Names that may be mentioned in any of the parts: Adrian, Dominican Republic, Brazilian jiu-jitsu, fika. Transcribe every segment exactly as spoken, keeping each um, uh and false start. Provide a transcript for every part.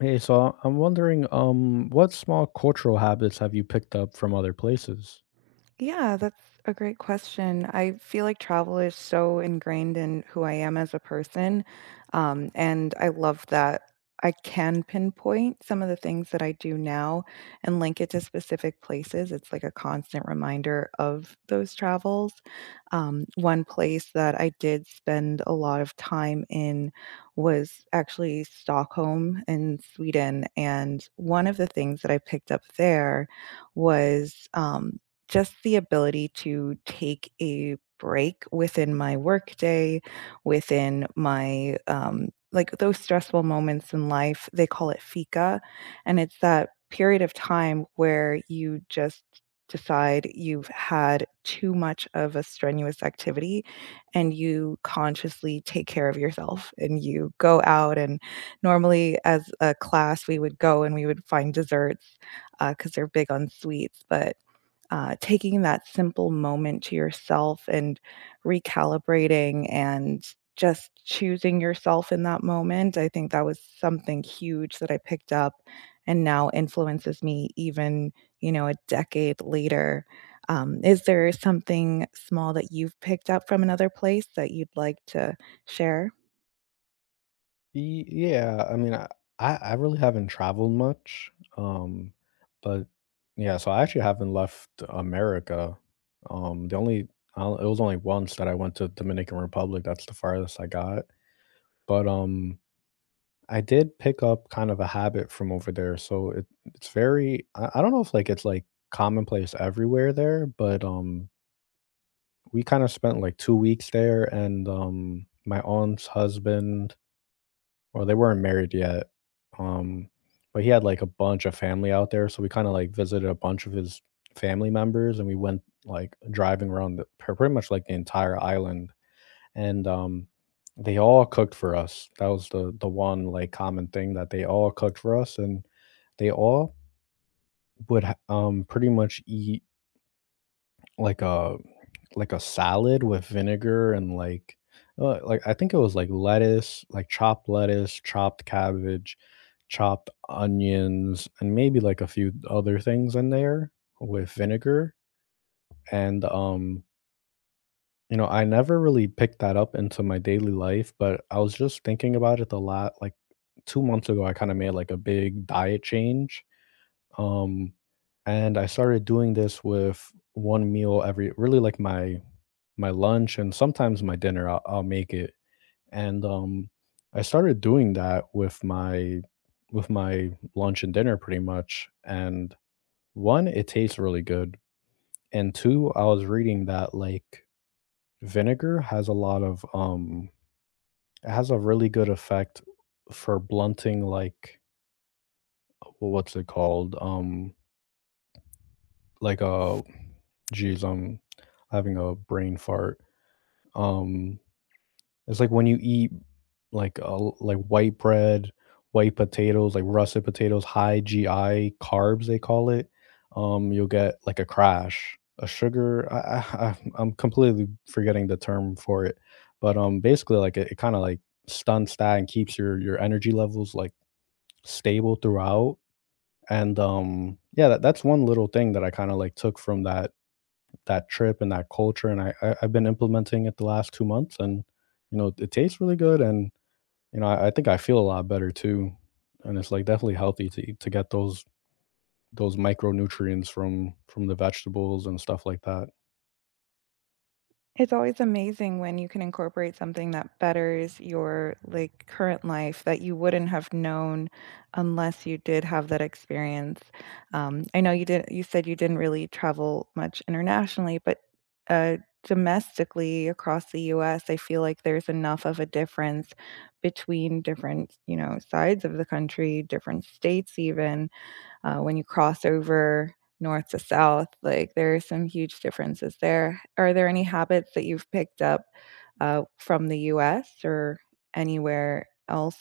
Hey, so I'm wondering, um, what small cultural habits have you picked up from other places? Yeah, that's a great question. I feel like travel is so ingrained in who I am as a person. Um, and I love that I can pinpoint some of the things that I do now and link it to specific places. It's like a constant reminder of those travels. Um, one place that I did spend a lot of time in was actually Stockholm in Sweden. And one of the things that I picked up there was um, just the ability to take a break within my workday, within my um, like those stressful moments in life. They call it fika, and it's that period of time where you just decide you've had too much of a strenuous activity and you consciously take care of yourself and you go out and normally as a class we would go and we would find desserts because they're big on sweets but uh, taking that simple moment to yourself and recalibrating and just choosing yourself in that moment. I think that was something huge that I picked up and now influences me even, you know, a decade later. Um, is there something small that you've picked up from another place that you'd like to share? Y- Yeah, I mean, I I I really haven't traveled much, um, but yeah, so I actually haven't left America. Um, the only I don't- It was only once that I went to Dominican Republic. That's the farthest I got. But um, I did pick up kind of a habit from over there. So it it's very I, I don't know if like it's like commonplace everywhere there, but um, we kind of spent like two weeks there, and, um, my aunt's husband, well, they weren't married yet, um, but he had, like, a bunch of family out there, so we kinda, like, visited a bunch of his family members, and we went, like, driving around the pre pretty much, like, the entire island, and, um, they all cooked for us. That was the the one, like, common thing that they all cooked for us, and they all would ha um, pretty much eat Like a like a salad with vinegar and, like, uh, like, I think it was, like, lettuce, like, chopped lettuce, chopped cabbage, chopped onions, and maybe, like, a few other things in there with vinegar, and, um, you know, I never really picked that up into my daily life, but I was just thinking about it a lot, like, two months ago. I kinda made, like, a big diet change, um, and I started doing this with one meal every, really, like, my my lunch, and sometimes my dinner, I'll, I'll make it. And um I started doing that with my with my lunch and dinner pretty much. And, one, it tastes really good, and, two, I was reading that, like, vinegar has a lot of, um it has a really good effect for blunting, like, wh- what's it called, um like a, geez, I'm having a brain fart. um It's like when you eat like a l like white bread, white potatoes, like russet potatoes, high G I carbs, they call it, um, you'll get like a crash, a sugar, I I I I'm completely forgetting the term for it, but, um, basically, like, it it kinda, like, stunts that and keeps your your energy levels, like, stable throughout, and, um, yeah, that that's one little thing that I kinda, like, took from that that trip and that culture, and I I I've been implementing it the last two months, and, you know, it tastes really good, and you know, I I think I feel a lot better too, and it's, like, definitely healthy to eat, to get those those micronutrients from from the vegetables and stuff like that. It's always amazing when you can incorporate something that betters your like current life that you wouldn't have known unless you did have that experience. Um, I know you did. You said you didn't really travel much internationally, but uh, domestically across the U S, I feel like there's enough of a difference between different, you know, sides of the country, different states, even uh, when you cross over north to south, like there are some huge differences there. Are there any habits that you've picked up uh, from the U S or anywhere else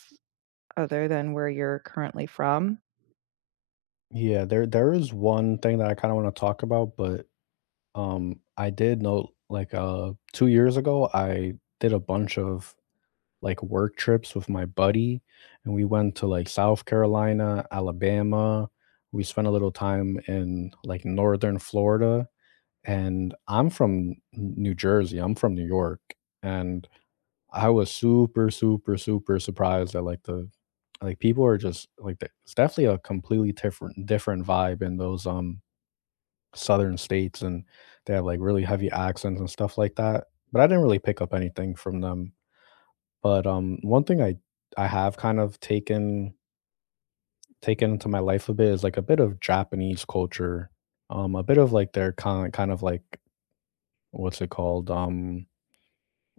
other than where you're currently from? Yeah, there there is one thing that I kinda wanna talk about, but, um, I did know, like, uh, two years ago, I did a bunch of, like, work trips with my buddy, and we went to, like, South Carolina, Alabama. We spent a little time in, like, Northern Florida. And I'm from New Jersey, I'm from New York, and I was super, super, super surprised at, like, the like, people are just like, the it's definitely a completely different different vibe in those, um, southern states, and they have, like, really heavy accents and stuff like that, but I didn't really pick up anything from them. But, um, one thing I I have kind of taken taken into my life a bit is, like, a bit of Japanese culture, um, a bit of, like, their kind kind of, like, what's it called? Um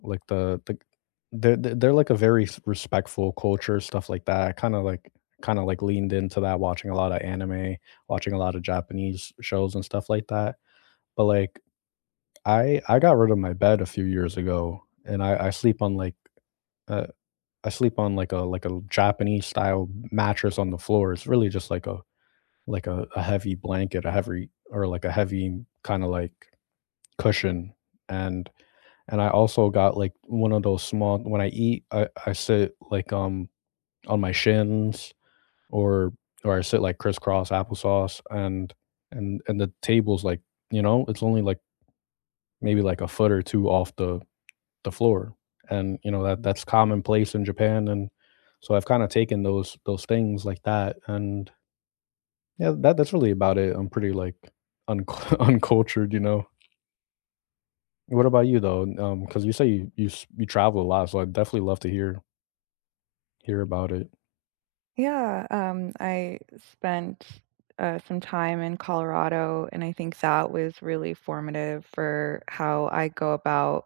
Like the the they're they're they're like a very s respectful culture, stuff like that. kinda like kinda like leaned into that watching a lot of anime, watching a lot of Japanese shows and stuff like that. But, like, I I got rid of my bed a few years ago, and I I sleep on, like, uh, I sleep on, like, a like a Japanese style mattress on the floor. It's really just like a like a a heavy blanket, a heavy, or like a heavy kinda like cushion, and and I also got like one of those small, when I eat, I, I sit like, um on my shins, or or I sit like crisscross applesauce, and and and the table's like, you know, it's only like maybe like a foot or two off the the floor. And you know that that's commonplace in Japan, and so I've kind of taken those those things like that, and yeah, that that's really about it. I'm pretty like uncu uncultured, you know. What about you though? Um, because you say you you s- you travel a lot, so I'd definitely love to hear Hear about it. Yeah, um, I spent uh, some time in Colorado, and I think that was really formative for how I go about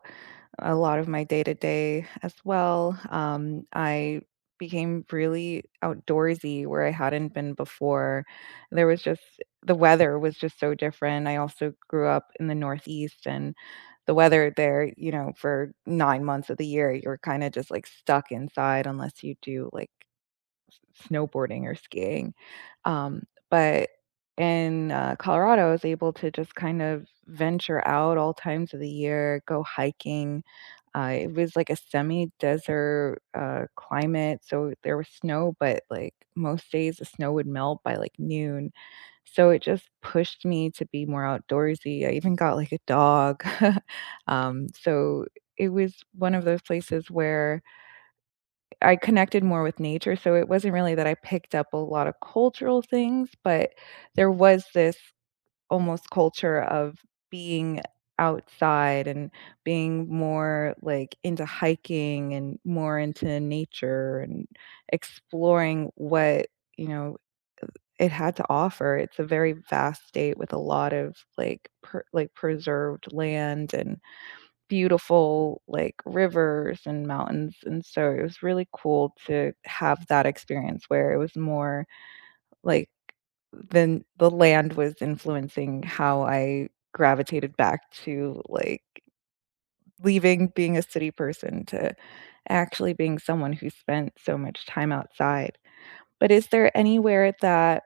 a lot of my day to day as well. Um, I became really outdoorsy where I hadn't been before. There was just the weather was just so different. I also grew up in the Northeast, and the weather there, you know, for nine months of the year, you're kind of just like stuck inside unless you do like snowboarding or skiing. Um, but in uh, Colorado, I was able to just kind of venture out all times of the year, go hiking. Uh, it was like a semi-desert uh, climate, so there was snow, but like most days, the snow would melt by like noon. So it just pushed me to be more outdoorsy. I even got like a dog. um, so it was one of those places where I connected more with nature, so it wasn't really that I picked up a lot of cultural things, but there was this almost culture of being outside and being more, like, into hiking and more into nature and exploring what, you know, it had to offer. It's a very vast state with a lot of, like, pre like, preserved land and beautiful, like, rivers and mountains, and so it was really cool to have that experience where it was more, like, then the land was influencing how I gravitated back to, like, leaving being a city person to actually being someone who spent so much time outside. But is there anywhere that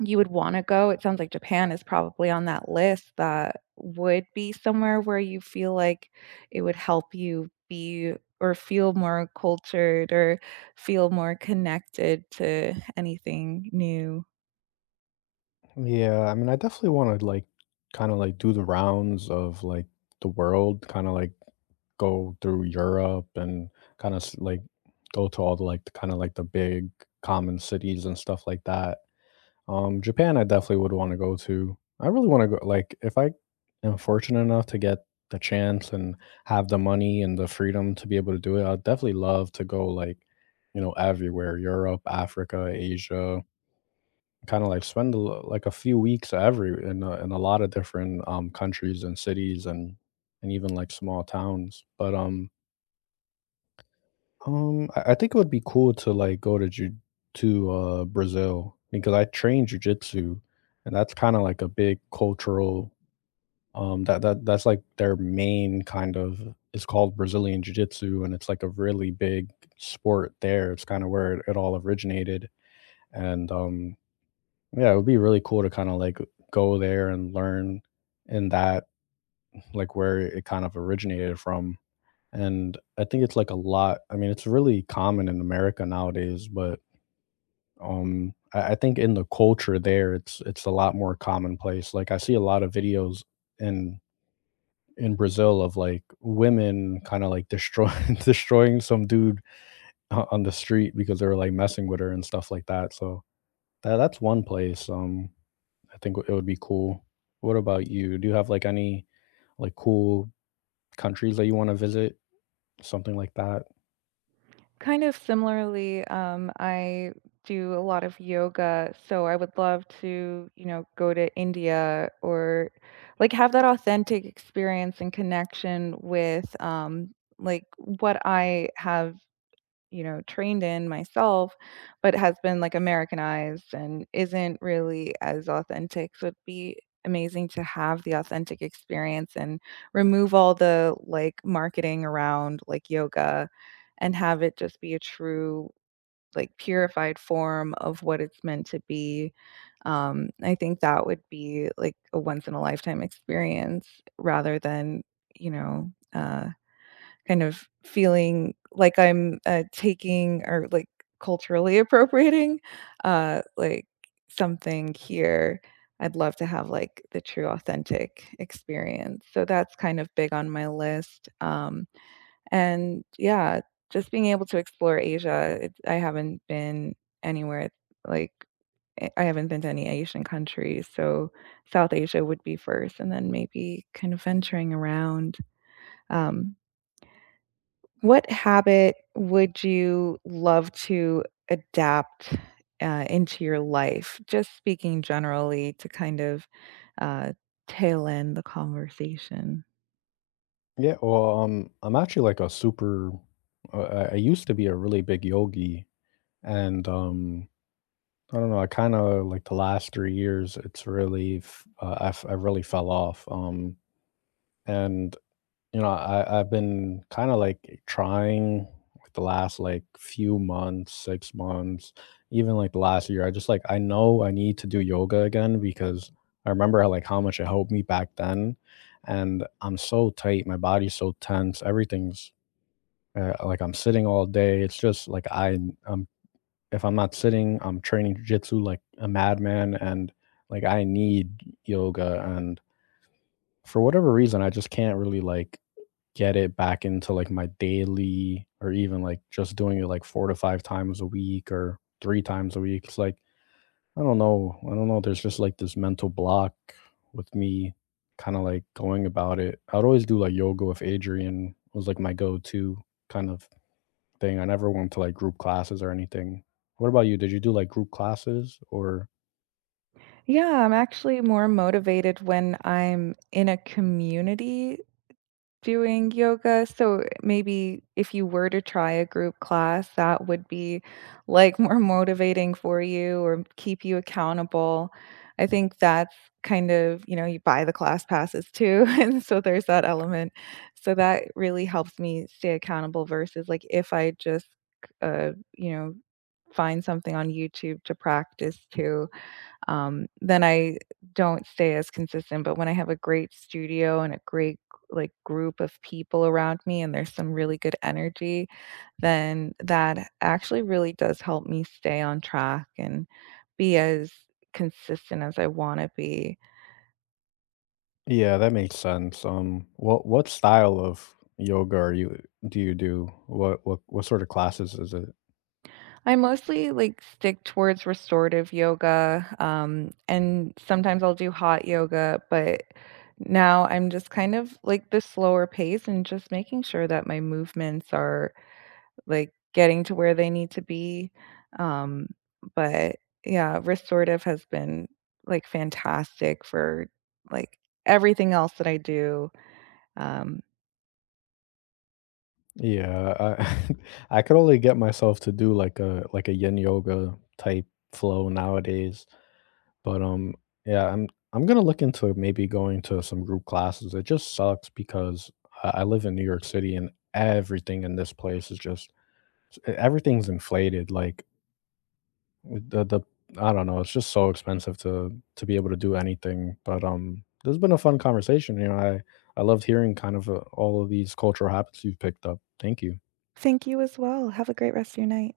you would wanna go? It sounds like Japan is probably on that list that would be somewhere where you feel like it would help you be or feel more cultured or feel more connected to anything new. Yeah, I mean, I definitely wanna, like, kinda, like, do the rounds of, like, the world, kinda, like, go through Europe, and kinda like, go to all the, like, kinda, like, the big common cities and stuff like that. Um, Japan, I definitely would wanna go to. I really wanna go, like, if I am fortunate enough to get the chance and have the money and the freedom to be able to do it, I'd definitely love to go, like, you know, everywhere, Europe, Africa, Asia. Kinda like spend a l like a few weeks every, in a in a lot of different, um, countries and cities, and and even, like, small towns, but, um um, I I think it would be cool to, like, go to ju to, uh, Brazil because I train jujitsu, and that's kinda like a big cultural, um, that that that's, like, their main kind of. It's called Brazilian jiu-jitsu, and it's, like, a really big sport there, it's kinda where it it all originated, and, um yeah, it would be really cool to kinda, like, go there and learn in that, like, where it kind of originated from, and I think it's, like, a lot. I mean, it's really common in America nowadays, but, um, I I think in the culture there, it's it's a lot more commonplace, like, I see a lot of videos in in Brazil of, like, women kinda, like, destroying destroying some dude, o on the street because they were, like, messing with her and stuff like that, so that that's one place, um I think it would be cool. What about you? Do you have like any like cool countries that you want to visit? Something like that? Kind of similarly, um, I do a lot of yoga, so I would love to, you know, go to India or, like, have that authentic experience and connection with, um, like, what I have you know, trained in myself, but has been like Americanized and isn't really as authentic. So it'd be amazing to have the authentic experience and remove all the like marketing around like yoga and have it just be a true like purified form of what it's meant to be. Um, I think that would be like a once in a lifetime experience rather than, you know, uh kind of feeling like I'm, uh, taking or, like, culturally appropriating, uh, like, something here. I'd love to have, like, the true authentic experience, so that's kind of big on my list, um, and yeah, just being able to explore Asia, it I haven't been anywhere, like, eh, I haven't been to any Asian countries, so South Asia would be first and then maybe kind of venturing around, um what habit would you love to adapt uh, into your life? Just speaking generally to kind of uh, tail end the conversation. Yeah, well, um, I'm actually like a super. Uh, I I used to be a really big yogi, and um, I don't know. I kind of like the last three years, it's really, f- uh, I f- I really fell off. Um, and you know, I I've been kinda, like, trying like the last, like, few months, six months, even, like, the last year. I just, like, I know I need to do yoga again because I remember, like, how much it helped me back then, and I'm so tight, my body's so tense, everything's, uh, like, I'm sitting all day, it's just, like, I I'm if I'm not sitting, I'm training jujitsu like a madman, and, like, I need yoga, and for whatever reason, I just can't really, like, get it back into like my daily, or even like just doing it like four to five times a week or three times a week. It's like, I don't know. I don't know, there's just like this mental block with me kinda like going about it. I'd always do like yoga with Adrian. It was like my go-to kind of thing. I never went to like group classes or anything. What about you? Did you do like group classes or? Yeah, I'm actually more motivated when I'm in a community doing yoga. So maybe if you were to try a group class, that would be like more motivating for you or keep you accountable. I think that's kind of, you know, you buy the class passes too. And so there's that element. So that really helps me stay accountable versus like if I just, uh, you know, find something on YouTube to practice too um, then I don't stay as consistent. But when I have a great studio and a great like group of people around me and there's some really good energy, then that actually really does help me stay on track and be as consistent as I want to be. Yeah, that makes sense. Um, what what style of yoga are you do you do? What what what sort of classes is it? I mostly like stick towards restorative yoga um and sometimes I'll do hot yoga, but now I'm just kind of like the slower pace and just making sure that my movements are like getting to where they need to be. Um, but yeah, restorative has been like fantastic for like everything else that I do. Um, Yeah, I I could only get myself to do like a like a yin yoga type flow nowadays. But um yeah, I'm I'm gonna look into maybe going to some group classes. It just sucks because I, I live in New York City, and everything in this place is just, everything's inflated. Like, the the I don't know, it's just so expensive to to be able to do anything. But um this has been a fun conversation. You know, I I loved hearing kind of, uh, all of these cultural habits you've picked up. Thank you. thank you as well. Have a great rest of your night.